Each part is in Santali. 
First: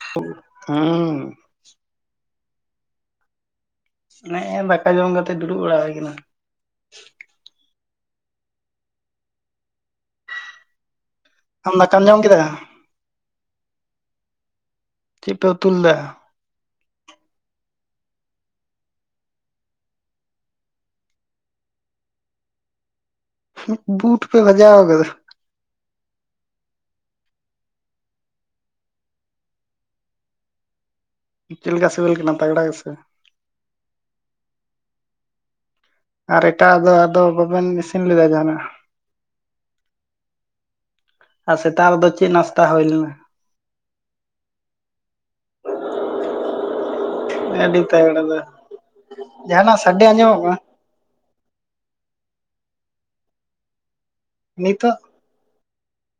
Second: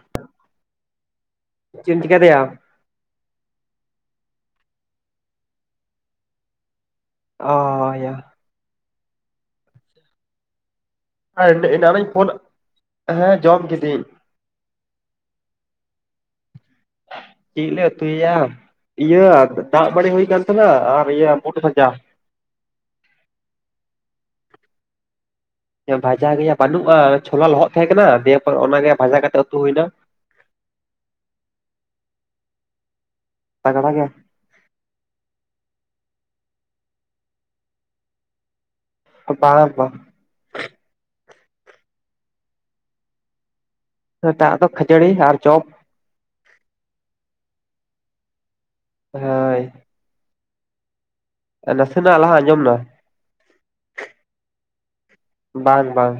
[unintelligible] ᱦᱩᱸᱻ ᱪᱮᱢ ᱪᱮᱠᱟᱭ ᱫᱟᱭᱟ ᱱᱮᱜ ᱼᱮ ᱫᱟᱠᱟ ᱡᱚᱢ ᱠᱟᱛᱮ ᱫᱩᱲᱩᱵ ᱵᱟᱲᱟ ᱦᱩᱭ ᱟᱠᱟᱱᱟ ᱚᱦᱚᱻ ᱦᱚᱭᱟ ᱦᱮᱸᱻ ᱟᱢ ᱮᱱᱼᱼ ᱮᱱᱟᱝ ᱫᱟᱠᱟᱢ ᱨᱤᱧ ᱡᱚᱢ ᱯᱷᱳᱱᱟ ᱠᱮᱫᱟ? ᱦᱮᱸ ᱡᱚᱢ ᱠᱤᱫᱟᱹᱧ ᱪᱮᱫ ᱯᱮ ᱩᱛᱩ ᱞᱮᱫᱟᱜᱼᱟ ᱪᱮᱫ ᱞᱮ ᱩᱛᱩᱭᱮᱭᱟ ᱤᱭᱟᱹ ᱫᱟᱜ ᱵᱟᱹᱲᱤ ᱦᱩᱭ ᱠᱟᱱ ᱛᱟᱦᱮᱱᱟ ᱟᱨ ᱤᱭᱟᱹ ᱵᱩᱴ ᱵᱷᱟᱡᱟ ᱵᱩᱴ ᱯᱮ ᱵᱷᱟᱡᱟᱣ ᱟᱠᱟᱫᱟ ᱵᱷᱟᱡᱟ ᱜᱮᱭᱟ ᱵᱟᱹᱱᱩᱜᱼᱟ ᱪᱷᱳᱞᱟ ᱞᱚᱦᱚᱫ ᱛᱟᱦᱮᱸ ᱠᱟᱱᱟ ᱫᱤᱭᱮ ᱯᱚᱨ ᱚᱱᱟ ᱜᱮ ᱵᱷᱟᱡᱟ ᱠᱟᱛᱮᱜ ᱩᱛᱩ ᱦᱩᱭᱮᱱᱟ ᱪᱮᱫ ᱞᱮᱠᱟ ᱥᱤᱵᱤᱞ ᱠᱟᱱᱟ ᱛᱟᱜᱲᱟ ᱜᱮ ᱥᱮ ᱛᱟᱜᱲᱟ ᱜᱮ ᱟᱨ ᱮᱴᱟᱜ ᱫᱚ ᱟᱫᱚ ᱵᱟᱵᱮᱱ ᱤᱥᱤᱱ ᱞᱮᱫᱟ ᱡᱟᱦᱟᱱᱟᱜ ᱵᱟᱝᱟ ᱵᱟᱝ ᱟᱨ ᱥᱮᱛᱟᱜ ᱨᱮᱫᱚ ᱪᱮᱫ ᱱᱟᱥᱛᱟ ᱦᱩᱭ ᱞᱮᱱᱟ ᱥᱮᱛᱟᱜ ᱨᱮᱫᱚ ᱠᱷᱟᱪᱟᱹᱲᱤ ᱟᱨ ᱪᱚᱯ ᱟᱹᱰᱤ ᱛᱟᱜᱲᱟ ᱫᱚ ᱦᱳᱭ ᱡᱟᱦᱟᱱᱟᱜ ᱥᱟᱰᱮ ᱟᱸᱡᱚᱢᱚᱜ ᱠᱟᱱᱟ ᱱᱟᱥᱮᱱᱟᱜ ᱞᱟᱦᱟ ᱟᱸᱡᱚᱢ ᱮᱱᱟ ᱱᱤᱛᱚᱜ ᱵᱟᱝ ᱵᱟᱝ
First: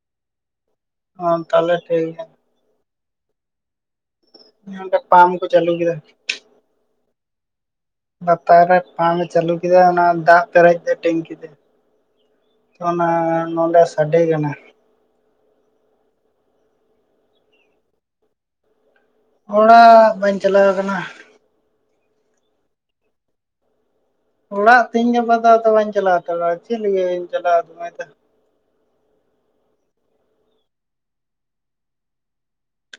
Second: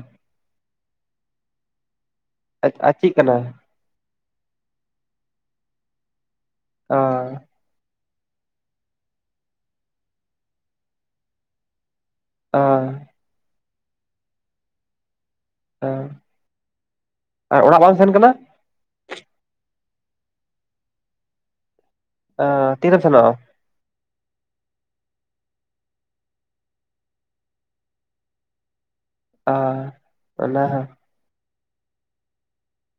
ᱚ ᱛᱟᱦᱚᱞᱮ ᱴᱷᱤᱠ ᱜᱮᱭᱟ ᱟᱨ ᱟᱼ ᱪᱮᱫ ᱠᱟᱱᱟ ᱱᱚᱣᱟ ᱫᱚ ᱯᱟᱢ ᱠᱚ ᱪᱟᱹᱞᱩ ᱠᱮᱫᱟ ᱚᱦᱚᱻ ᱵᱟᱛᱟᱨ ᱨᱮ ᱯᱟᱢᱯ ᱮ ᱪᱟᱹᱞᱩ ᱠᱮᱫᱟ ᱚᱱᱟ ᱫᱟᱜ ᱯᱮᱨᱮᱡ ᱮᱫᱟ ᱴᱮᱝᱠᱤ ᱛᱮ ᱛᱚ ᱚᱱᱟ ᱱᱚᱸᱰᱮ ᱥᱟᱰᱮ ᱠᱟᱱᱟ ᱚᱻ ᱟᱨ ᱚᱲᱟᱜ ᱵᱟᱢ ᱥᱮᱱ ᱠᱟᱱᱟ ᱚᱲᱟᱜ ᱵᱟᱹᱧ ᱪᱟᱞᱟᱣ ᱟᱠᱟᱱᱟ ᱚᱻ ᱛᱤᱨᱮᱢ ᱥᱮᱱᱚᱜᱼᱟ ᱚᱲᱟᱜ ᱛᱮᱦᱮᱧ ᱜᱟᱯᱟ ᱫᱚ ᱟᱫᱚ ᱵᱟᱹᱧ ᱪᱟᱞᱟᱣ ᱦᱟᱛᱟᱲᱚᱜᱼᱟ ᱪᱮᱫ ᱞᱟᱹᱜᱤᱧ ᱪᱟᱞᱟᱣ [unintelligible] ᱚᱻ ᱚᱱᱟ ᱦᱚᱸ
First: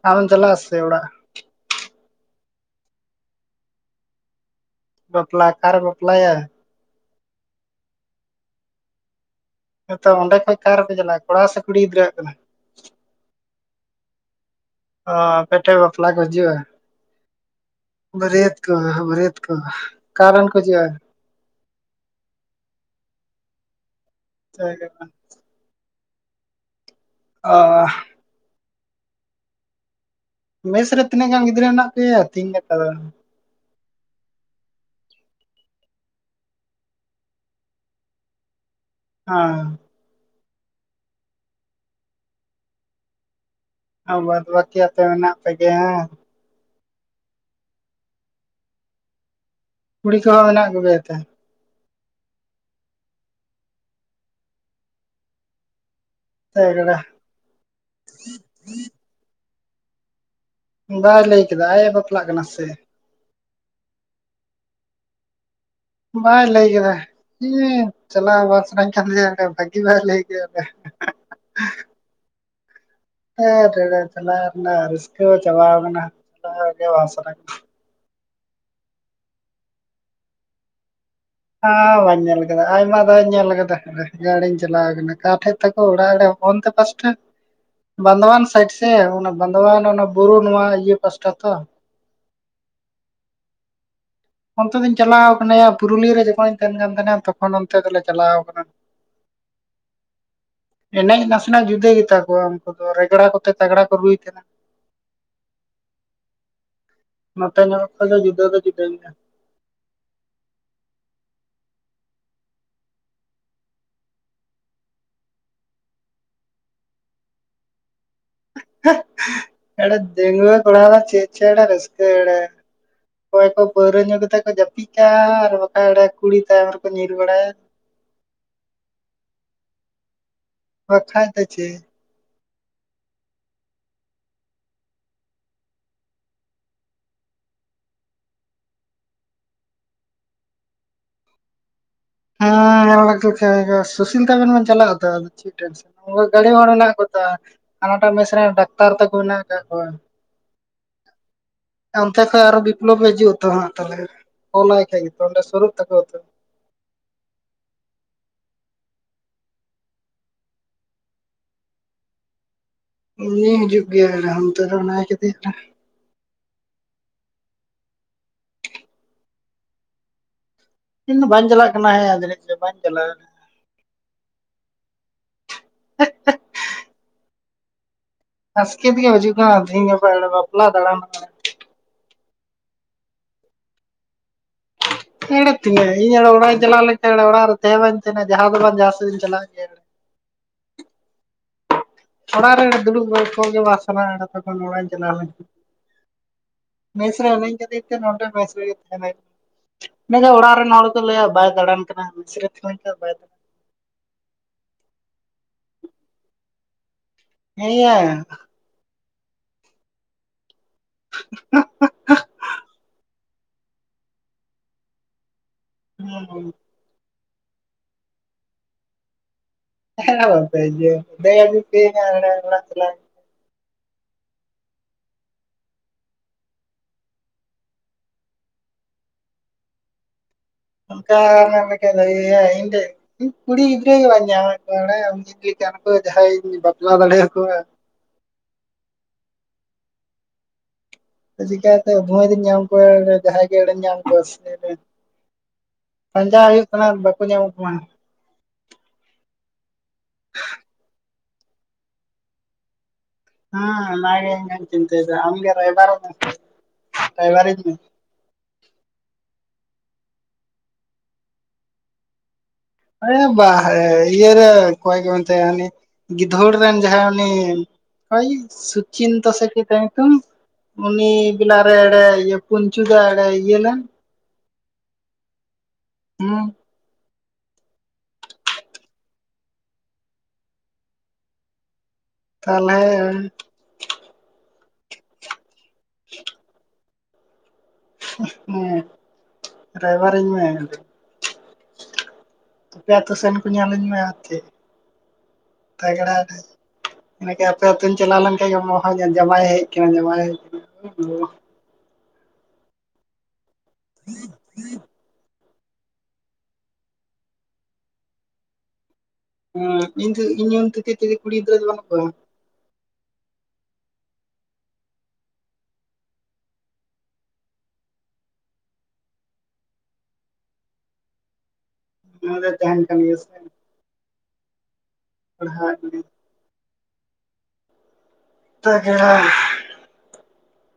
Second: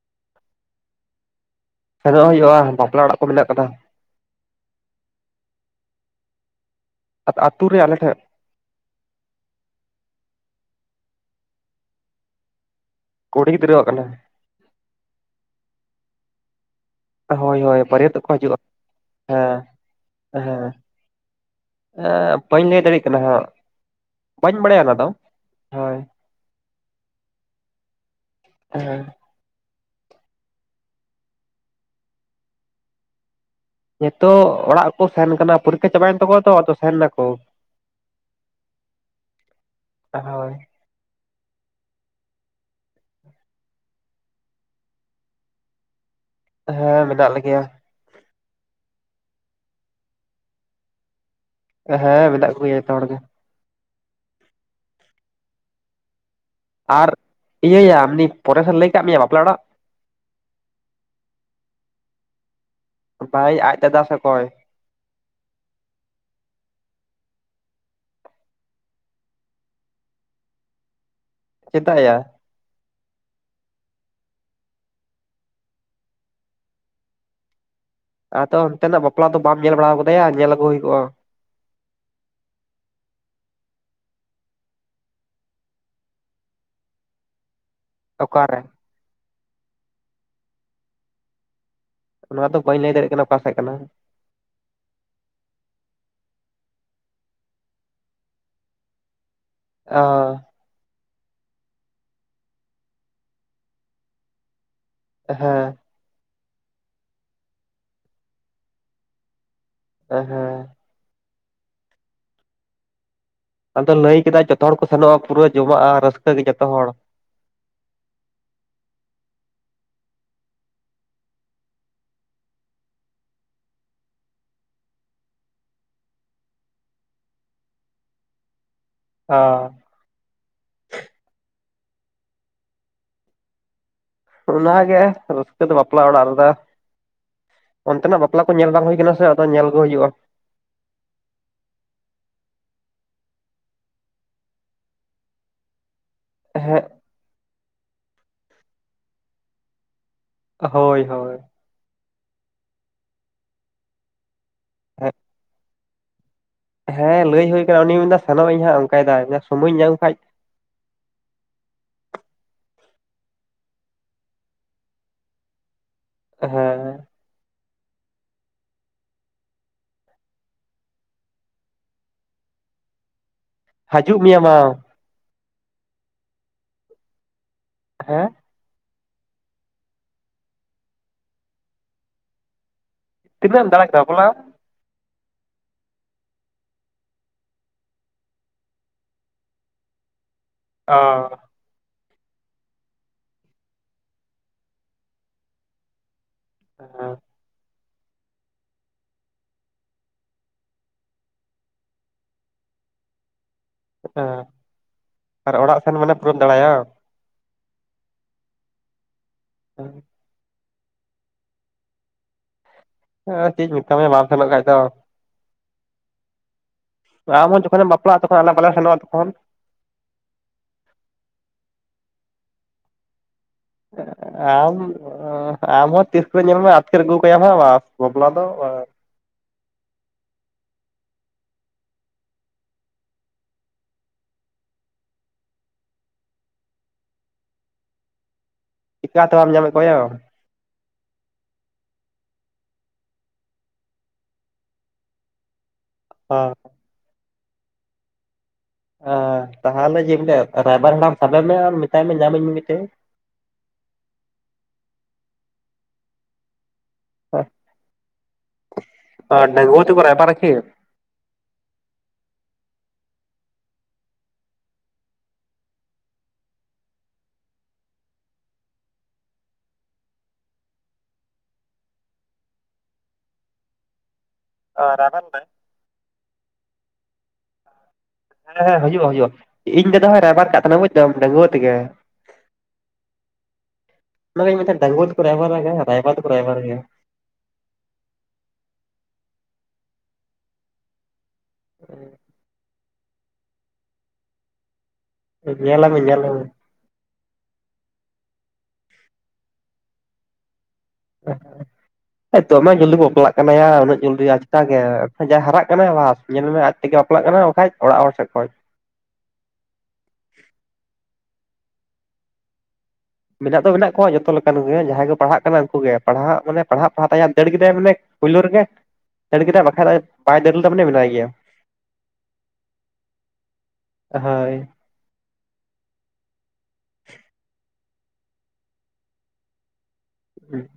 ᱟᱢᱮᱢ ᱪᱟᱞᱟᱜ ᱼᱟ ᱥᱮ ᱚᱲᱟᱜ ᱥᱮᱱᱚᱜ ᱦᱩᱭᱩᱜᱼᱟ ᱵᱟᱯᱞᱟ ᱚᱲᱟᱜ ᱠᱚ ᱢᱮᱱᱟᱜ ᱟᱠᱟᱫᱟ ᱵᱟᱯᱞᱟ ᱚᱠᱟᱨᱮ ᱵᱟᱯᱞᱟᱭᱟ ᱟᱫᱚ ᱟᱹᱛᱳ ᱨᱮ ᱟᱞᱮ ᱴᱷᱮᱱ ᱦᱚᱭ ᱛᱚ ᱚᱸᱰᱮ ᱠᱷᱚᱡ ᱚᱠᱟ ᱨᱮᱯᱮ ᱪᱟᱞᱟᱜᱼᱟ ᱠᱚᱲᱟ ᱥᱮ ᱠᱩᱲᱤ ᱜᱤᱫᱽᱨᱟᱹᱣᱟᱜ ᱠᱟᱱᱟ ᱠᱩᱲᱤ ᱜᱤᱫᱽᱨᱟᱹᱣᱟᱜ ᱠᱟᱱᱟ ᱚᱻ ᱟᱯᱮ ᱴᱷᱮᱡ ᱵᱟᱯᱞᱟ ᱠᱚ ᱦᱤᱡᱩᱜᱼᱟ ᱦᱳᱭ ᱦᱳᱭ ᱵᱟᱹᱨᱭᱟᱹᱛᱚᱜ ᱵᱟᱹᱨᱭᱟᱹᱛ ᱦᱤᱡᱩᱜᱼᱟ ᱠᱚ ᱵᱟᱹᱨᱭᱟᱹᱛ ᱠᱚ ᱦᱮᱸ ᱚᱠᱟ ᱨᱤᱱ ᱠᱚ ᱦᱮᱸ ᱦᱤᱡᱩᱜ ᱼᱟ ᱵᱟᱹᱧ ᱞᱟᱹᱭ ᱫᱟᱲᱮᱭᱟᱜ ᱠᱟᱱᱟ ᱦᱟᱸᱜ ᱵᱟᱹᱧ ᱵᱟᱲᱟᱭᱟ ᱚᱱᱟ ᱫᱚ ᱦᱳᱭ ᱟᱻ ᱦᱮᱸᱻ ᱢᱮᱥ ᱨᱮ ᱛᱤᱱᱟᱹᱜ ᱜᱟᱱ ᱜᱤᱫᱽᱨᱟᱹ ᱢᱮᱱᱟᱜ ᱯᱮᱭᱟ ᱛᱮᱦᱮᱧ ᱜᱟᱯᱟ ᱫᱚ ᱱᱤᱛᱚᱜ ᱚᱲᱟᱜ ᱠᱚ ᱥᱮᱱ ᱟᱠᱟᱱᱟ ᱯᱚᱨᱤᱠᱠᱷᱟ ᱪᱟᱵᱟᱭᱮᱱ ᱛᱟᱠᱚᱣᱟ ᱛᱚ ᱟᱫᱚ ᱥᱮᱱ ᱮᱱᱟ ᱠᱚ [inaudible] ᱟᱸᱻ [unintelligible] ᱦᱳᱭ ᱟᱨ ᱵᱟᱫᱽ ᱵᱟᱹᱠᱤ ᱟᱯᱮ ᱢᱮᱱᱟᱜ ᱯᱮᱜᱮᱭᱟ ᱦᱮᱸ ᱢᱮᱱᱟᱜ ᱞᱮᱜᱮᱭᱟ ᱠᱩᱲᱤ ᱠᱚᱦᱚᱸ ᱢᱮᱱᱟᱜ ᱠᱚᱜᱮᱭᱟ ᱥᱮ ᱦᱮᱸ ᱢᱮᱱᱟᱜ ᱠᱚᱜᱮᱭᱟ ᱡᱷᱚᱛᱚ ᱦᱚᱲ ᱜᱮ ᱟᱨ ᱵᱟᱭ ᱤᱭᱟᱹᱭᱟ ᱟᱱᱤ ᱯᱚᱨᱮᱥ ᱮ ᱞᱟᱹᱭ ᱟᱠᱟᱫ ᱢᱮᱭᱟ ᱵᱟᱯᱞᱟ ᱚᱲᱟᱜ ᱵᱟᱭ ᱞᱟᱹᱭ ᱠᱟᱫᱟ ᱟᱡ ᱮ ᱵᱟᱯᱞᱟᱜ ᱠᱟᱱᱟ ᱥᱮ ᱵᱷᱟᱭ ᱟᱡ ᱫᱟᱫᱟ ᱥᱮ ᱚᱠᱚᱭ ᱵᱟᱭ ᱞᱟᱹᱭ ᱠᱮᱫᱟ ᱦᱮᱸ ᱪᱟᱞᱟᱜ ᱵᱟᱝ ᱥᱟᱹᱱᱟᱹᱧ ᱠᱟᱱᱫᱚᱭᱟ [inaudible] ᱵᱷᱟᱹᱜᱤ ᱵᱟᱭ ᱞᱟ. ᱭ ᱠᱮᱫ ᱪᱮᱫᱟᱜ ᱭᱟ ᱦᱮᱸᱴ [unintelligible] ᱨᱟᱹᱥᱠᱟᱹ ᱦᱚᱸ ᱪᱟᱵᱟ ᱟᱠᱟᱱᱟ ᱪᱟᱞᱟᱭ ᱜᱮ ᱵᱟᱝ ᱥᱟᱱᱟ ᱟᱫᱚ ᱚᱱᱛᱮᱱᱟᱜ ᱵᱟᱯᱞᱟ ᱫᱚ ᱵᱟᱢ ᱧᱮᱞ ᱵᱟᱲᱟᱣ ᱟᱠᱟᱫᱟᱭᱟ ᱧᱮᱞ ᱟᱹᱜᱩ ᱦᱩᱭ ᱠᱚᱜᱼᱟ ᱦᱮᱸ ᱵᱟᱹᱧ ᱧᱮᱞ ᱟᱠᱟᱫᱟ ᱟᱭᱢᱟ ᱫᱷᱟᱣᱤᱧ ᱧᱮᱞ ᱟᱠᱟᱫᱟ ᱜᱰᱤᱤᱧ ᱪᱟᱞᱟᱣ ᱟᱠᱟᱱᱟ ᱚᱠᱟ ᱴᱷᱮᱱ ᱛᱟᱠᱚ ᱚᱲᱟᱜ [unintelligible] ᱱᱚᱱᱛᱮ ᱯᱟᱥᱴᱮ [inaudible] [inaudible] ᱵᱟᱸᱫᱷᱣᱟᱱ ᱚᱠᱟᱨᱮ ᱥᱟᱭᱤᱰ ᱥᱮ ᱚᱱᱟ ᱵᱟᱸᱫᱣᱟᱱ ᱚᱱᱟ ᱵᱩᱨᱩ ᱱᱚᱣᱟ ᱤᱭᱟᱹ ᱯᱟᱥᱴᱟ ᱛᱚ ᱚᱱᱟ ᱫᱚ ᱵᱟᱹᱧ ᱞᱟᱹᱭ ᱫᱟᱲᱮᱭᱟᱜ ᱠᱟᱱᱟ ᱚᱠᱟ ᱥᱮᱫ ᱠᱟᱱᱟ ᱚᱱᱛᱮ ᱫᱚᱧ ᱪᱟᱞᱟᱣ ᱠᱟᱱᱟ ᱯᱩᱨᱩᱞᱤᱭᱟᱹ ᱨᱮ ᱡᱚᱠᱷᱚᱱᱤᱧ ᱛᱟᱦᱮᱱ ᱠᱟᱱ ᱛᱟᱦᱮᱱᱟ ᱛᱚᱠᱷᱚᱱ ᱚᱱᱛᱮ ᱫᱚᱞᱮ ᱪᱟᱞᱟᱣ ᱠᱟᱱᱟ ᱚ ᱮᱱᱮᱡ ᱱᱟᱥᱮᱱᱟᱜ ᱡᱩᱫᱟᱹ ᱜᱮᱛᱟ ᱠᱚᱣᱟ ᱩᱱᱠᱩ ᱫᱚ ᱨᱮᱜᱽᱲᱟ ᱠᱚᱛᱮ ᱛᱟᱜᱽᱲᱟ ᱠᱚ ᱨᱩᱭ ᱛᱟᱦᱮᱸᱱᱟ ᱮ ᱦᱮᱸ ᱱᱚᱛᱮ ᱧᱚᱜ ᱠᱚᱫᱚ ᱡᱩᱫᱟᱹ ᱫᱚ ᱡᱩᱫᱟᱹ ᱜᱮᱭᱟ ᱮ ᱦᱮᱸ ᱟᱫᱚ ᱞᱟᱹᱭ ᱠᱮᱫᱟᱭ ᱡᱚᱛᱚ ᱦᱚᱲ ᱠᱚ ᱥᱮᱱᱚᱜᱼᱟ ᱯᱩᱨᱟᱹ ᱡᱚᱢᱟᱜᱼᱟ ᱨᱟᱹᱥᱠᱟᱹ ᱜᱮ ᱡᱷᱚᱛᱚ ᱦᱚᱲ ᱮᱴ [unintelligible] ᱰᱟᱹᱝᱣᱟᱹ ᱠᱚᱲᱟ ᱫᱚ ᱪᱮᱫ ᱪᱚ [inaudible] ᱨᱟᱹᱥᱠᱟᱹ ᱮᱲᱮ [unintelligible] ᱚᱠᱚᱭ ᱠᱚ ᱯᱟᱹᱣᱨᱟᱹ ᱧᱩ ᱠᱟᱛᱮ ᱠᱚ ᱡᱟᱹᱯᱤᱫ ᱠᱟᱜᱼᱟ ᱟᱨ ᱵᱟᱠᱷᱟᱱ ᱠᱩᱲᱤ ᱛᱟᱭᱚᱢ ᱨᱮᱠᱚ ᱧᱤᱨ ᱵᱟᱲᱟᱭᱟ ᱚ ᱦ ᱠᱷᱟᱭᱴ [unintelligible] ᱪ ᱚᱱᱟ ᱜᱮ ᱨᱟᱹᱥᱠᱟᱹ ᱫᱚ ᱵᱟᱯᱞᱟ ᱚᱲᱟᱜ ᱨᱮᱫᱚ ᱚᱱᱛᱮᱱᱟᱜ ᱵᱟᱯᱞᱟ ᱠᱚ ᱧᱮᱞ ᱵᱟᱝ ᱦᱩᱭᱩ ᱟᱠᱟᱱᱟ ᱥᱮ ᱟᱫᱚ ᱧᱮᱞ ᱜᱮ ᱦᱩᱭᱩᱜᱼᱟ ᱦᱮᱸ ᱧᱮᱞ ᱞᱮ [unintelligible] ᱥᱩᱥᱤᱞ ᱛᱟᱵᱮᱱ ᱵᱮᱱ ᱪᱟᱞᱟᱜ ᱟᱛᱚ ᱟᱫᱚ ᱪᱮᱫ ᱴᱮᱱᱥᱚᱱ ᱜᱟᱹᱲᱤ ᱦᱮᱸ ᱢᱮᱱᱟᱜ [inaudible] ᱦᱟᱱᱟᱴᱟᱜ ᱢᱮᱤᱥ ᱨᱮ ᱰᱟᱠᱛᱟᱨ ᱛᱟᱠᱚ ᱢᱮᱱᱟᱜ ᱟᱠᱟᱫ ᱠᱚᱣᱟ ᱦᱳᱭ ᱦᱳᱭ ᱚᱱᱛᱮ ᱠᱷᱚᱡ ᱟᱨᱚ ᱵᱤᱯᱞᱚᱵ ᱮ ᱦᱤᱡᱩᱜᱼᱟ ᱛᱚ ᱛᱟᱦᱚᱞᱮ ᱯᱷᱳᱱ ᱟᱭ ᱠᱷᱟᱡ ᱦᱮᱸ ᱜᱮᱛᱚ ᱚᱸᱰᱮ ᱥᱩᱨᱩᱜ ᱛᱟᱠᱚᱣᱟ ᱛᱚ ᱦᱮᱸ ᱞᱟᱹᱭ ᱦᱳᱭ ᱟᱠᱟᱱᱟ ᱩᱱᱤᱤᱭ ᱢᱮᱱ ᱮᱫᱟ ᱥᱮᱱᱚᱜ ᱤᱧ ᱦᱟᱸᱜ ᱚᱱᱠᱟᱭᱮᱫᱟᱭ ᱥᱚᱢᱚᱭᱤᱧ ᱧᱟᱢ ᱠᱷᱟᱱ ᱩᱱᱤᱤᱭ ᱦᱤᱡᱩᱜ ᱜᱮᱭᱟ ᱮ [unintelligible] ᱟᱢ ᱛ ᱚᱱᱟᱭ ᱠᱮᱫᱫᱮᱭᱟᱮ [unintelligible] ᱦᱮᱸ ᱤᱧ ᱫᱚ ᱵᱧ ᱪᱟᱞᱟᱜ ᱠᱟᱱᱟ ᱡᱟᱱᱸᱤᱡ ᱵᱧ ᱪᱟᱞᱟᱼᱟ ᱦᱤᱡᱩᱜ ᱢᱮᱭᱭᱟ ᱢᱟ ᱦᱮᱸ ᱟᱥᱠᱮᱛ ᱜᱮ ᱵᱩᱡᱷᱚᱣᱟ [unintelligible] ᱠᱟᱱᱟ ᱛᱮᱦᱤᱧ ᱜᱟᱯᱟ ᱵᱟᱯᱞᱟ ᱫᱟᱬᱟᱱ ᱛᱤᱱᱱᱟ ᱮᱢ ᱫᱟᱲᱟ ᱠᱮᱫᱟ ᱵᱟᱯᱞᱟ [unintelligible] ᱛᱤᱱᱟᱹ ᱤᱧ [unintelligible] ᱚᱲᱟᱜ ᱤᱧ ᱪᱟᱞᱟᱣ ᱞᱮᱱ ᱠᱷᱟᱱ ᱚᱲᱟᱜ ᱨᱮ ᱛᱟᱦᱮᱸ ᱵᱟᱝ ᱡᱟᱦᱟᱸ ᱛᱮᱵᱟᱝ ᱡᱟᱦᱟ ᱥᱮᱫ ᱤᱧ ᱪᱟᱞᱟᱜ ᱜᱮ ᱚ ᱚᱲᱟᱜᱨᱮ ᱫᱩᱲᱵ ᱵᱟᱝ ᱯᱷᱳᱱ ᱜᱮᱵᱟᱝ ᱥᱟᱱᱟ ᱦᱟ [inaudible] [inaudible] ᱦᱮᱸ ᱢᱮᱥ ᱦᱮᱸ ᱨᱮ ᱦᱟᱹᱱᱟᱹᱧ ᱠᱷᱟᱹᱛᱤᱨ ᱛᱮ ᱱᱚᱰᱮ ᱢᱮᱥ ᱨᱮᱜᱤᱧ ᱛᱟᱦᱮᱱᱟ ᱢᱮᱱᱱᱟᱠᱷᱷᱟᱟᱱ ᱚᱲᱟᱜ ᱨᱮᱱ ᱦᱚᱲ ᱠᱚ ᱞᱟᱹᱭᱟ ᱵᱟᱭ ᱫᱟᱟᱲᱟᱱ ᱠᱟᱱᱟ [inaudible] ᱫᱟ ᱦᱮᱸ ᱟᱨ ᱚᱲᱟᱜ ᱥᱮᱱ ᱢᱟᱱᱮ ᱯᱩᱨᱟᱹᱢ ᱫᱟᱲᱟᱭᱟ ᱦᱮ ᱦᱮᱸ [unintelligible] [inaudible] ᱦᱮᱸ ᱪᱮᱜ ᱢᱮᱛᱟ ᱢᱮ ᱵᱟᱢ ᱥᱮᱱᱚᱜ ᱠᱷᱟᱡ ᱫᱚ [unintelligible] ᱟᱢ ᱦᱚᱸ ᱡᱚᱠᱷᱚᱱᱮᱢ ᱵᱟᱯᱞᱟᱜᱼᱟ ᱛᱚᱠᱷᱚᱱ ᱟᱞᱮ ᱵᱟᱞᱮ ᱥᱮᱱᱚᱜ-ᱟ ᱛᱚᱠᱷᱚᱱ ᱦᱮᱞᱳ ᱜᱚᱢᱠᱮ ᱤᱭᱟᱹ [unintelligible] ᱟᱞᱟᱝ ᱜᱮ ᱞᱟᱝ ᱪᱟᱞᱟᱜ-ᱟ ᱟᱢ ᱟᱢ ᱦᱚᱸ ᱛᱤᱥ ᱠᱚᱨᱮ ᱧᱮᱞ ᱢᱮ ᱟᱹᱛᱠᱤᱨ ᱟᱹᱜᱩ ᱠᱟᱭᱟᱢ ᱦᱟᱜ ᱵᱟᱥ ᱵᱟᱯᱞᱟ ᱫᱚ ᱵᱟᱝ ᱚᱱᱠᱟ ᱢᱮ ᱢᱤᱫ ᱴᱮᱱ ᱵᱷᱟᱜᱮ ᱜᱮᱭᱟ ᱤᱧ ᱫᱚ ᱤᱧ ᱠᱩᱲᱤ ᱜᱤᱫᱽᱨᱟᱹ ᱜᱮ ᱵᱟᱹᱧ ᱧᱟᱢᱮᱫ ᱠᱚᱣᱟ ᱵᱟᱰᱟᱭᱟᱢ [unintelligible] ᱡᱟᱦᱟᱸᱭ ᱤᱧ ᱵᱟᱯᱞᱟ ᱫᱟᱲᱮ ᱟᱠᱚᱣᱟ ᱪᱮᱠᱟᱛᱮ ᱵᱟᱢ ᱧᱟᱢ ᱮᱫ ᱠᱚᱣᱟ ᱭᱟ ᱪᱤᱠᱟᱛᱮ ᱵᱷᱩᱣᱟᱡ ᱧᱟᱢ ᱠᱚᱣᱟ ᱡᱟᱦᱟᱸᱭ ᱜᱮ ᱮᱲᱮᱢ ᱧᱟᱢ ᱠᱚᱣᱟ ᱥᱮ ᱯᱟᱸᱡᱟ ᱵᱟᱝ? ᱦᱩᱭᱩᱜ ᱠᱟᱱᱟ ᱵᱟᱠᱚ ᱧᱟᱢᱚᱜ ᱠᱟᱱᱟ ᱛᱟᱦᱟᱞᱮ ᱡᱮ [unintelligible] ᱨᱟᱭᱵᱟᱨ ᱦᱟᱲᱟᱢ ᱥᱟᱵᱮ ᱢᱮ ᱟᱨ ᱢᱮᱛᱟᱭ ᱢᱮ ᱧᱟᱢᱟᱹᱧ ᱢᱮ ᱢᱤᱫᱴᱮᱡ ᱦᱮ ᱚᱱᱟ ᱜᱮ ᱤᱧ ᱦᱚᱧ ᱪᱤᱱᱛᱟᱹᱭ ᱮᱫᱟ ᱟᱢ ᱜᱮ ᱨᱟᱭᱵᱟᱨᱚᱜ ᱢᱮ ᱥᱮ ᱨᱟᱭᱵᱟᱨ ᱤᱧ ᱢᱮ ᱚ ᱰᱟᱜᱩᱣᱟᱹ ᱛᱮᱠᱚ ᱨᱟᱭᱵᱟᱨ ᱟᱠᱤ ᱦᱮ ᱵᱟᱜ ᱤᱭᱮ ᱨᱮ ᱚᱠᱚᱭ ᱠᱚ ᱢᱮᱛᱟᱭᱟ ᱩᱱᱤ ᱜᱤᱫᱷᱚᱲ ᱨᱮᱱ ᱡᱟᱦᱟᱸᱭ ᱩᱱᱤ [unintelligible] ᱥᱩᱪᱤᱱᱛᱟ ᱥᱮ ᱪᱮᱫ ᱛᱟᱭ ᱧᱩᱛᱩᱢ ᱩᱱᱤ ᱵᱤᱞᱟ ᱨᱮ ᱮᱲᱮ ᱯᱩᱧᱪᱩ ᱫᱟ ᱮᱲᱮ ᱤᱭᱟᱹ ᱞᱮᱢ ᱚ ᱨᱮᱵᱮᱱ ᱵᱮᱱ ᱦᱩᱸ ᱦᱮᱸ ᱦᱮᱸ ᱦᱩᱭᱩᱜᱼᱟ ᱦᱩᱭᱩᱜᱼᱟ ᱤᱧ ᱫᱟᱫᱟ ᱦᱚᱭ ᱨᱟᱭᱵᱟᱨ ᱠᱟᱜ ᱛᱟᱞᱮ ᱵᱩᱡᱽ ᱮᱫᱟᱢ ᱰᱟᱹᱜᱩᱣᱟᱹ ᱛᱮᱜᱮ ᱛᱟᱞᱦᱮ ᱚᱱᱟ ᱜᱮᱧ ᱢᱮᱱ ᱮᱫ ᱛᱟᱦᱮᱫ ᱰᱟᱜᱩᱣᱟᱹ ᱛᱮᱠᱚ ᱨᱟᱭᱵᱟᱨ [unintelligible] ᱨᱟᱭᱵᱟᱨ ᱫᱚᱠᱚ ᱨᱟᱭᱵᱟᱨ ᱜᱮᱭᱟ ᱦᱮᱸ ᱨᱟᱭᱵᱟᱨ ᱤᱧ ᱢᱮ ᱦᱩᱸ ᱟᱯᱮ ᱟᱛᱳ ᱥᱮᱱ ᱠᱚ ᱧᱮᱞ ᱤᱧ ᱢᱮ ᱟᱨᱠᱮ ᱧᱮᱞᱟᱢᱮ [unintelligible] ᱧᱮᱞᱟᱢᱮ ᱟᱛᱮᱡ ᱤᱱᱟ ᱠᱮ ᱟᱯᱮ ᱟᱹᱛᱩᱧ ᱪᱟᱞᱟᱣ ᱞᱮᱱᱠᱷᱟᱡ ᱜᱮ ᱦᱚᱦᱚ ᱟᱸᱡᱚᱢᱟ ᱡᱟᱶᱟᱭᱮ ᱦᱮᱡ ᱠᱟᱱᱟ ᱡᱟᱶᱟᱭ ᱦᱮᱡ ᱟᱠᱟᱱᱟ ᱫᱚᱢᱮ ᱡᱚᱞᱫᱤ ᱠᱚ ᱵᱟᱯᱞᱟᱜ ᱠᱟᱱᱟ ᱭᱟ ᱩᱱᱟᱹᱜ ᱡᱚᱞᱫᱤ ᱟᱪᱠᱟ ᱜᱮ ᱡᱟᱦᱟᱸᱭ ᱦᱟᱨᱟᱜ ᱠᱟᱱᱟ ᱵᱟᱥ ᱧᱮᱞ ᱢᱮ ᱟᱡ ᱛᱮᱜᱮ ᱵᱟᱯᱞᱟᱜ ᱠᱟᱱᱟ ᱵᱟᱠᱷᱟᱡ ᱚᱲᱟᱜ ᱦᱚᱲ ᱥᱮᱫ ᱠᱷᱚᱱ ᱦᱮ ᱤᱧ [unintelligible] ᱛᱷᱮᱠᱮ ᱪᱮᱞᱮ ᱠᱩᱲᱤ ᱜᱤᱫᱽᱨᱟᱹ ᱜᱮ ᱵᱟᱱᱩᱜ ᱠᱚᱣᱟ ᱢᱮᱱᱟᱜ ᱫᱚ ᱢᱮᱱᱟᱜ ᱠᱚᱣᱟ ᱡᱚᱛᱚ ᱞᱮᱠᱟᱱ ᱜᱮ ᱡᱟᱦᱟᱸᱭ ᱠᱚ ᱯᱟᱲᱦᱟᱜ ᱠᱟᱱᱟ ᱩᱱᱠᱩ ᱜᱮ ᱯᱟᱲᱦᱟᱜ ᱢᱟᱱᱮ ᱯᱟᱲᱦᱟᱜ ᱯᱟᱲᱦᱟ ᱛᱮᱜᱮ ᱫᱟᱹᱲ ᱠᱮᱫᱟᱭ ᱢᱟᱱᱮ ᱯᱳᱭᱞᱳ ᱨᱮᱜᱮ ᱫᱟᱹᱲ ᱠᱮᱫᱟᱭ ᱵᱟᱠᱷᱟᱡ ᱵᱟᱭ ᱫᱟᱹᱲ ᱞᱮᱫᱟ ᱢᱟᱱᱮ ᱢᱮᱱᱟᱭ ᱜᱮᱭᱟ ᱚᱱᱟ ᱫᱚ ᱛᱟᱦᱮᱱ ᱠᱟᱱ ᱜᱮᱭᱟ ᱥᱮ ᱦᱳᱭ ᱯᱟᱲᱦᱟᱜ ᱛᱮᱜᱮ ᱦᱩᱸ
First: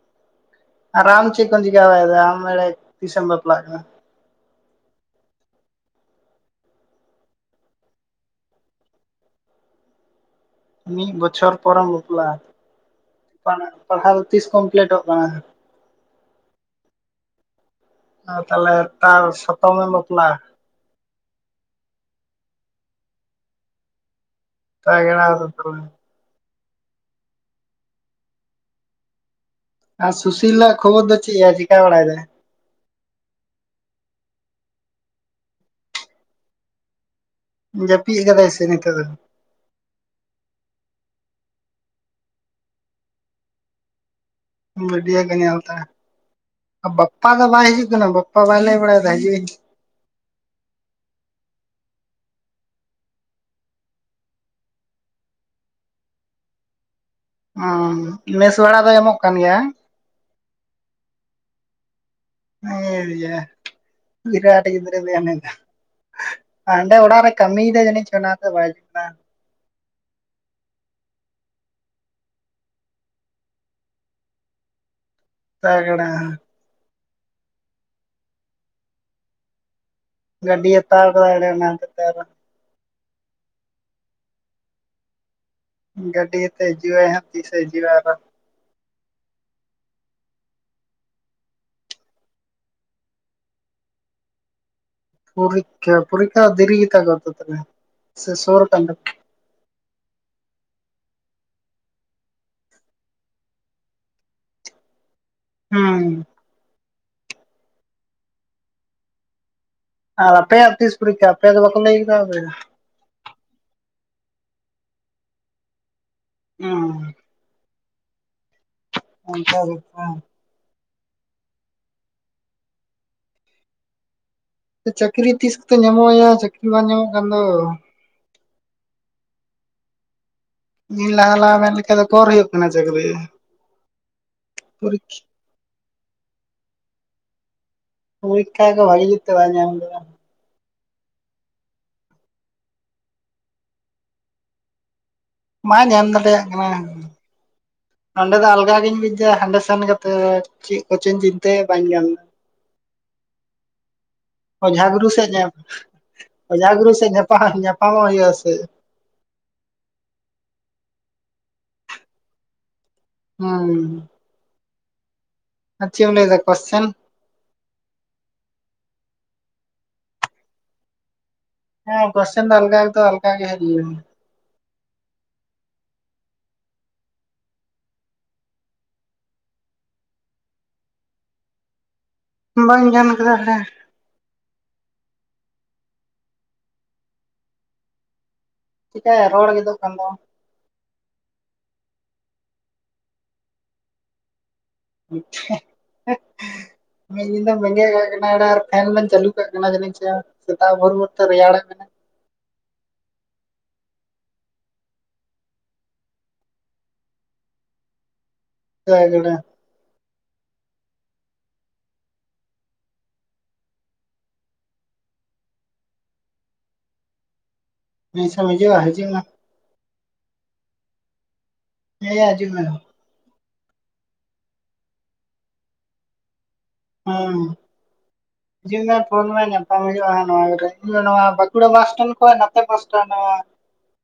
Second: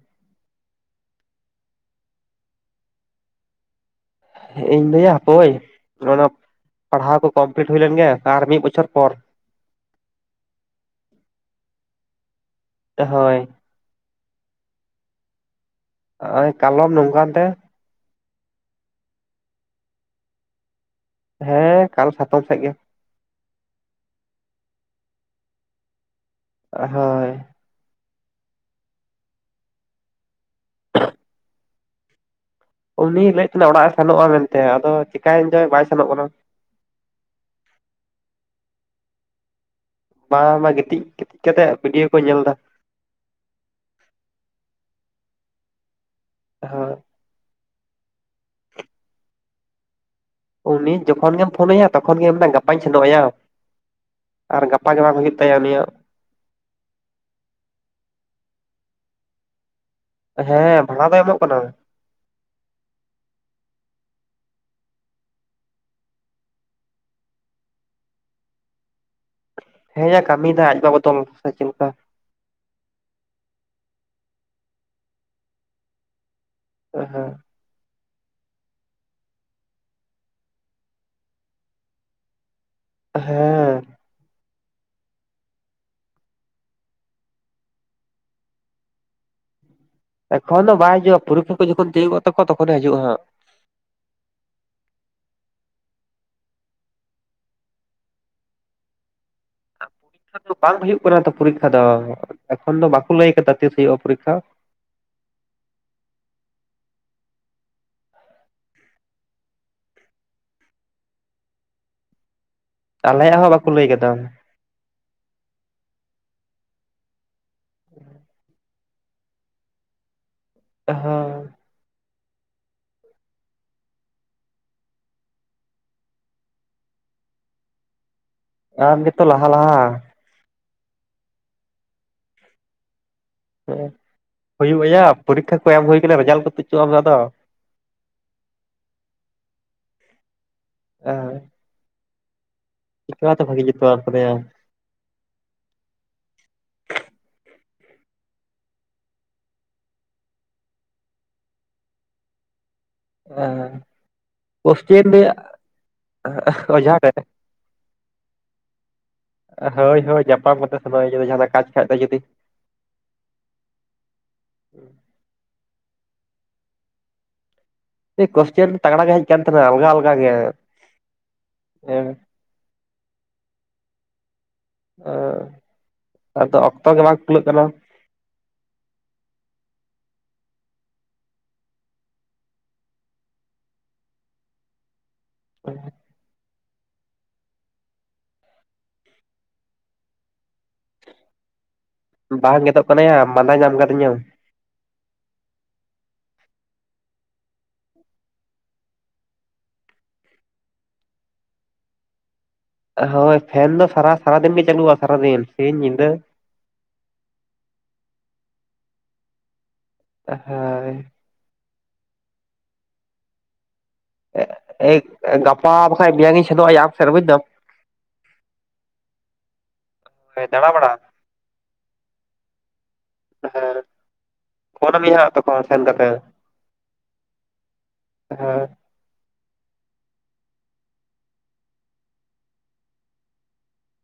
ᱟᱨ ᱟᱢ ᱪᱮᱫ ᱠᱚᱢ ᱪᱤᱠᱟᱹ ᱵᱟᱲᱟ ᱮᱫᱟ ᱟᱢ ᱮᱲᱮ ᱛᱤᱥᱮᱢ ᱵᱟᱯᱞᱟᱜ ᱠᱟᱱᱟ ᱦᱮᱸ ᱤᱧ ᱫᱚᱭᱟ ᱦᱟᱯᱳᱭ ᱚᱱᱟ ᱯᱟᱲᱦᱟᱣ ᱠᱚ ᱠᱚᱢᱯᱤᱞᱴ ᱦᱳᱭ ᱞᱮᱱ ᱜᱮ ᱛᱟᱨ ᱢᱤᱫ ᱵᱚᱪᱷᱚᱨ ᱯᱚᱨ ᱢᱤᱫ ᱵᱚᱪᱷᱚᱨ ᱯᱚᱨ ᱮᱢ ᱵᱟᱯᱞᱟᱜ-ᱟ ᱦᱳᱭ ᱯᱟᱲᱟᱜ ᱯᱟᱲᱦᱟᱣ ᱫᱚ ᱛᱤᱥ ᱠᱚᱢᱯᱞᱤᱴᱚᱜ ᱛᱟᱢᱟ ᱱᱚᱜ-ᱚᱭ ᱠᱟᱞᱚᱢ ᱱᱚᱝᱠᱟᱱ ᱛᱮ ᱛᱟᱦᱞᱮ ᱛᱟᱨ ᱥᱚᱛᱟᱢ ᱮᱢ ᱵᱟᱯᱞᱟᱜ-ᱟ ᱦᱮᱸ ᱠᱟᱞ ᱥᱟᱛᱚᱢ ᱥᱮᱫ ᱜᱮ ᱛᱟᱜᱲᱟ [unintelligible] ᱦᱳᱭ ᱟᱨ ᱥᱩᱥᱤᱞ ᱟᱜ ᱠᱷᱚᱵᱚᱨ ᱫᱚ ᱪᱮᱫ ᱭᱟ ᱪᱤᱠᱟ ᱵᱟᱲᱟ ᱮᱫᱟᱭ ᱩᱱᱤᱭ ᱞᱟᱹᱭᱮᱫ ᱛᱟᱦᱮᱱᱟ ᱚᱲᱟᱜ ᱮ ᱥᱮᱱᱚᱜᱼᱟ ᱢᱮᱱᱛᱮ ᱟᱫᱚ ᱪᱮᱠᱟᱭᱮᱱ ᱪᱚᱭ ᱵᱟᱭ ᱥᱮᱱᱚᱜ ᱠᱟᱱᱟ ᱡᱟᱯᱤᱫ ᱟᱠᱟᱫᱟᱭ ᱥᱮ ᱱᱤᱛᱚᱜ ᱫᱚ ᱵᱟᱝ ᱵᱟᱝ ᱜᱤᱛᱤᱡ ᱠᱟᱛᱮᱫ ᱵᱷᱤᱰᱤᱭᱳ ᱠᱚ ᱧᱮᱞ ᱮᱫᱟ᱾ ᱵᱷᱤᱰᱤᱭᱳ ᱠᱚ ᱧᱮᱞ ᱮᱫᱟ ᱦᱳᱭ ᱵᱟᱯᱯᱟ ᱫᱚ ᱵᱟᱭ ᱦᱤᱡᱩᱜ ᱠᱟᱱᱟ ᱵᱟᱯᱯᱟ ᱵᱟᱭ ᱞᱟᱹᱭ ᱵᱟᱲᱟᱭ ᱮᱫᱟ ᱦᱤᱡᱩᱜ ᱤᱧ ᱩᱱᱤ ᱡᱚᱠᱷᱚᱱ ᱜᱮᱢ ᱯᱷᱳᱱ ᱟᱭᱟ ᱛᱚᱠᱷᱚᱱ ᱜᱮ ᱢᱮᱱᱟᱭ ᱜᱟᱯᱟᱧ ᱥᱮᱱᱚᱜ ᱟᱭᱟ, ᱟᱨ ᱜᱟᱯᱟ ᱜᱮ ᱵᱟᱝ ᱦᱩᱭᱩᱜ ᱛᱟᱭᱟ ᱩᱱᱤᱭᱟᱜ᱾ ᱚ ᱢᱮᱥ ᱵᱷᱟᱲᱟ ᱫᱚ ᱮᱢᱚᱜ ᱠᱟᱱ ᱜᱮᱭᱟ? ᱦᱮᱸ ᱵᱷᱟᱲᱟ ᱫᱚ ᱮᱢᱚᱜ ᱠᱟᱱᱟ᱾ ᱦᱮᱭᱟ ᱵᱤᱨᱤᱨᱴ ᱜᱤᱫᱽᱨᱟᱹ ᱫᱚᱭᱟ ᱩᱱᱤ ᱫᱚ᱾ ᱦᱟᱸᱰᱮ ᱚᱲᱟᱜ ᱨᱮ ᱠᱟᱹᱢᱤᱭ ᱮᱫᱟᱭ ᱡᱟᱹᱱᱤᱡ ᱪᱚᱭ‌ ᱚᱱᱟ ᱛᱮ ᱵᱟᱭ ᱦᱤᱡᱩᱜ ᱠᱟᱱᱟᱭ᱾ ᱦᱮᱸ ᱠᱟᱹᱢᱤ ᱫᱟᱹᱭ ᱟᱡ ᱵᱚᱫᱚᱞ ᱪᱤᱫ ᱞᱮᱠᱟ᱾ ᱛᱟᱜᱲᱟ [unintelligible] ᱜᱟᱹᱰᱤ ᱦᱟᱛᱟᱣ ᱟᱠᱟᱫᱟᱭ ᱚᱱᱟ ᱦᱚᱛᱮᱫ ᱛᱮ ᱟᱫᱚ ᱦᱮᱸ, ᱜᱟᱹᱰᱤ ᱟᱛᱮᱫ ᱮ ᱦᱤᱡᱩᱜ ᱟᱭ ᱛᱤᱥᱮ ᱦᱤᱡᱩᱜ ᱟᱭᱟ ᱟᱨᱦᱚᱸ, ᱮᱠᱷᱚᱱ ᱫᱚ ᱵᱟᱭ ᱦᱤᱡᱩᱜᱼᱟ, ᱯᱚᱨᱤᱠᱠᱷᱟ ᱠᱚ ᱡᱚᱠᱷᱚᱱ ᱛᱤᱭᱳᱜ ᱛᱟᱠᱚᱣᱟ ᱛᱚᱠᱷᱚᱱᱮ ᱦᱤᱡᱩᱜᱼᱟ ᱦᱟᱸᱜ ᱾ ᱯᱚᱨᱤᱠᱠᱷᱟ, ᱯᱚᱨᱤᱠᱠᱷᱟ ᱫᱚ ᱫᱮᱨᱤ ᱜᱤᱛᱟᱹ ᱠᱚ ᱛᱟᱦᱚᱞᱮ ᱥᱮ ᱥᱳᱨ ᱟᱠᱟᱱᱟ ᱠᱟᱱ ᱛᱟᱠᱚᱣᱟ? ᱱᱤᱛ ᱫᱚ ᱵᱟᱝ ᱦᱩᱭᱩᱜ ᱠᱟᱱᱟ ᱛᱚ ᱯᱚᱨᱤᱠᱠᱷᱟ ᱫᱚ ᱮᱠᱷᱚᱱ ᱫᱚ ᱵᱟᱠᱚ ᱞᱟᱹᱭ ᱟᱠᱟᱫᱟ ᱛᱤᱥ ᱦᱩᱭᱩᱜᱼᱟ ᱯᱚᱨᱤᱠᱠᱷᱟ? ᱦᱩᱸ, ᱟᱨ ᱟᱯᱮᱭᱟᱜ ᱛᱤᱥ ᱯᱚᱨᱤᱠᱠᱷᱟ ᱟᱯᱮᱭᱟᱜ ᱫᱚ ᱵᱟᱠᱚ ᱞᱟᱹᱭ ᱟᱠᱟᱫᱟ? ᱟᱞᱮᱭᱟᱜ ᱦᱚᱸ ᱵᱟᱠᱚ ᱞᱟᱹᱭ ᱟᱠᱟᱫᱟ᱾ [unintelligible] [unintelligible] ᱚᱱᱠᱟ ᱵᱮᱯᱟᱨ ᱦᱮᱸ ᱪᱟᱹᱠᱨᱤ ᱛᱤᱥ ᱠᱚᱛᱮ ᱧᱟᱢᱚᱜ ᱟᱭᱟ ᱪᱟᱹᱠᱨᱤ ᱵᱟᱝ ᱧᱟᱢᱚᱜ ᱠᱟᱱ ᱫᱚ? ᱟᱢ ᱜᱮᱛᱚ ᱞᱟᱦᱟ ᱞᱟᱦᱟ, ᱤᱧ ᱞᱟᱦᱟ ᱞᱟᱦᱟ ᱢᱮᱱ ᱞᱮᱠᱷᱟᱱ ᱫᱚ ᱚᱠᱟᱨᱮ ᱦᱩᱭᱩᱜ ᱠᱟᱱᱟ ᱪᱟᱹᱠᱨᱤ, ᱦᱮᱸ ᱦᱩᱭᱩᱜ ᱟᱭᱟ ᱯᱚᱨᱤᱠᱠᱷᱟ ᱠᱚ ᱮᱢ ᱦᱩᱭ ᱟᱠᱟᱱᱟ ᱨᱮᱡᱟᱞᱴ ᱠᱚ ᱛᱩᱜᱼᱦᱚᱪᱚᱜ-ᱟᱜ ᱢᱮ ᱟᱫᱚ, ᱯᱚᱨᱤᱠᱠᱷᱟ ᱠᱚ ᱵᱷᱟᱞᱮ ᱡᱩᱛ ᱛᱮ ᱵᱟᱝ ᱮᱢ ᱞᱮᱫᱟ᱾ [unintelligible] ᱪᱤᱠᱟᱹᱛᱮ ᱵᱷᱟᱜᱤ ᱡᱩᱛ ᱵᱟᱢ ᱮᱢ ᱠᱟᱫᱟᱭᱟ? ᱵᱟᱧ ᱮᱢ ᱫᱟᱲᱮᱭᱟᱜ-ᱟ ᱠᱟᱱᱟ᱾ ᱱᱚᱸᱰᱮ ᱫᱚ ᱟᱞᱜᱟᱜᱤᱧ ᱵᱩᱡ ᱮᱫᱟ ᱦᱟᱸᱰᱮ ᱥᱮᱱ ᱠᱟᱛᱮᱫ ᱪᱮᱫ ᱠᱚᱪᱚᱧ ᱪᱤᱱᱛᱟᱹᱭ ᱮᱫ ᱵᱟᱹᱧ ᱜᱟᱱ ᱮᱫᱟ᱾ ᱚᱻ ᱚᱡᱷᱟ ᱜᱩᱨᱩ ᱥᱮᱫ ᱧᱟ ᱚᱡᱷᱟ ᱜᱩᱨᱩ ᱥᱮᱫ ᱧᱟᱯᱟᱢᱚᱜ ᱦᱩᱭᱩᱜᱼᱟ ᱥᱮ ᱪᱮᱫ? ᱦᱳᱣ, ᱦᱳᱣ, ᱧᱟᱯᱟᱢ ᱠᱟᱛᱮ ᱥᱮᱱᱚᱜ ᱦᱤᱡᱩᱜ ᱢᱮ ᱡᱟᱦᱟᱸᱱᱟᱜ ᱠᱟᱡ ᱠᱷᱟᱱ ᱫᱚ ᱡᱩᱫᱤ ᱦᱩᱸ ᱟᱨ ᱪᱮᱫ ᱮᱢ ᱞᱟᱹᱭ ᱮᱫᱟ ᱠᱳᱥᱪᱮᱱ, ᱮ ᱠᱳᱥᱪᱤᱮᱱ ᱛᱟᱜᱽᱲᱟ ᱜᱮ ᱦᱮᱡ ᱟᱠᱟᱱ ᱛᱟᱦᱮᱸᱱᱟ ᱟᱞᱜᱟ, ᱟᱞᱜᱟ ᱜᱮ᱾ ᱦᱮᱸ ᱠᱳᱥᱪᱤᱮᱱ ᱫᱚ ᱟᱞᱜᱟ ᱫᱚ ᱟᱞᱜᱟ ᱜᱮ ᱦᱮᱡ ᱞᱮᱱᱟ᱾ ᱮᱸ ᱟᱫᱚ ᱚᱠᱛᱚ ᱜᱮ ᱵᱟᱝ ᱠᱷᱩᱞᱟᱹᱜ ᱠᱟᱱᱟ᱾ ᱵᱟᱹᱧ ᱜᱟᱱ ᱠᱟᱫᱟ [unintelligible] [unintelligible] ᱪᱤᱠᱟᱭᱟ ᱨᱚᱲ ᱜᱮᱫᱚᱜ ᱠᱟᱱ ᱛᱟᱢᱟ? ᱵᱟᱝ ᱜᱮᱫᱚᱜ ᱠᱟᱱᱟᱭᱟ ᱢᱟᱫᱟ ᱧᱟᱢ ᱠᱟᱫᱤᱧᱟ᱾ [unintelligible] ᱢᱤᱫ ᱧᱤᱫᱮᱢ ᱵᱮᱸᱜᱮᱫ ᱠᱟᱜ ᱠᱟᱱᱟ ᱟᱨ ᱯᱷᱮᱱ ᱮᱢ ᱪᱟᱹᱞᱩ ᱠᱟᱜ ᱠᱟᱱᱟ ᱡᱟᱹᱱᱤᱱ ᱪᱚ? ᱥᱮᱛᱟᱜ ᱵᱷᱳᱨ ᱵᱷᱳᱨ ᱛᱮ ᱨᱮᱭᱟᱲ ᱠᱟᱱᱟ᱾ ᱦᱳᱭ ᱯᱷᱮᱱ ᱫᱚ ᱥᱟᱨᱟᱫᱤᱱ ᱜᱮ ᱪᱟᱹᱞᱩᱜᱼᱟ ᱥᱟᱨᱟᱫᱤᱱ ᱥᱤᱧ ᱧᱤᱫᱟᱹ, [unintelligible] ᱦᱳᱭ ᱮᱭ ᱜᱟᱯᱟ ᱵᱟᱠᱷᱟᱱ ᱢᱮᱭᱟᱝᱤᱧ ᱯᱷᱮᱫᱚᱜᱼᱟᱭᱟ ᱟᱢᱥᱮᱫ ᱵᱩᱡᱽ ᱫᱟᱢ᱾ ᱛᱤᱥ ᱮᱢ ᱦᱤᱡᱩᱜ ᱟ ᱦᱤᱡᱩᱜᱼᱟ ᱦᱤᱡᱩᱜ ᱢᱮ ᱦᱚᱭ ᱫᱲᱟ ᱵᱟᱲᱟ ᱦᱮᱭᱟ ᱦᱤᱡᱩᱜ ᱢᱮ ᱦᱮᱸ ᱯᱷᱳᱱᱟ ᱢᱮᱭᱟ ᱦᱟᱸᱜ ᱛᱚᱠᱷᱚᱱ ᱥᱮᱱ ᱠᱟᱛᱮ ᱦᱮᱸ [unintelligible] ᱦᱩᱭᱩᱜᱼᱟ ᱱᱚᱣᱟᱧ ᱱᱚᱣᱟ ᱵᱟᱸᱠᱩᱲᱟ ᱢᱟᱥᱴᱮᱱ ᱠᱷᱚᱱ ᱱᱟᱛᱮ ᱢᱟᱥᱴᱮᱱ [unintelligible]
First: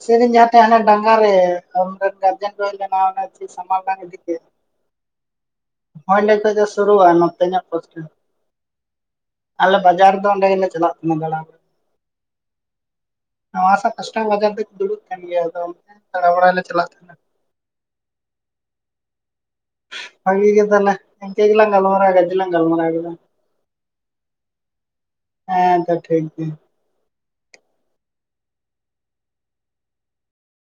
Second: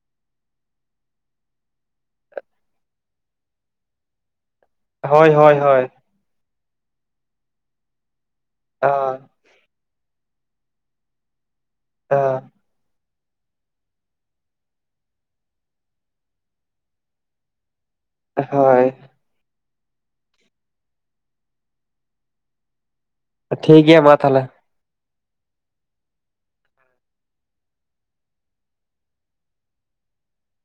ᱥᱮᱨᱮᱧ ᱡᱟᱦᱟᱸ ᱴᱟᱜ ᱦᱟᱱᱟ ᱰᱟᱸᱜᱟ ᱨᱮ ᱟᱢ ᱨᱮᱱ ᱜᱟᱨᱡᱮᱱ ᱠᱚ ᱦᱮᱡ ᱞᱮᱱᱟ [unintelligible] [unintelligible] ᱦᱳᱭ ᱦᱳᱭ ᱦᱳᱭ ᱦᱸᱰᱮ ᱠᱷ ᱫᱚ ᱥᱩᱨᱩᱜᱼᱟ ᱱᱚᱛᱮ ᱧᱚᱜ ᱯᱥᱴ ᱚ ᱟᱞᱮ ᱵᱟᱡᱟᱨ ᱫᱚ ᱚᱸᱰᱮ ᱜᱮᱞᱮ ᱪᱟᱞᱟᱜ ᱠᱟᱱᱟ ᱫᱟᱬᱟᱱ ᱦ ᱱᱚᱣᱟ ᱥᱟᱶ ᱠᱟᱥᱴᱚᱢ ᱵᱟᱡᱟᱨ ᱛᱮ ᱠᱚ ᱫᱩᱲᱩᱵ ᱠᱟᱱ ᱜᱮᱭᱟ ᱟᱫᱚ ᱫᱟᱬᱟ ᱵᱟᱲᱟᱭ ᱞᱮ ᱪᱟᱞᱟᱜ ᱛᱟᱦᱮᱸᱼᱼ ᱦᱳᱭ ᱵᱷᱟᱹᱜᱤ ᱜᱮ ᱛᱟᱞᱮ ᱤᱱᱠᱟᱹ ᱜᱮᱞᱟᱝ ᱜᱟᱞᱢᱟᱨᱟ ᱟ ᱜᱟᱡᱮ ᱞᱟᱝ ᱜᱟᱞᱢᱟᱨᱟᱣ ᱠᱮᱫᱟ ᱴᱷᱤᱠ ᱜᱮᱭᱟ ᱢᱟ ᱛᱟᱦᱚᱞᱮ ᱦᱮᱸ ᱛᱚ ᱴᱷᱤᱠ ᱜᱮᱭᱟ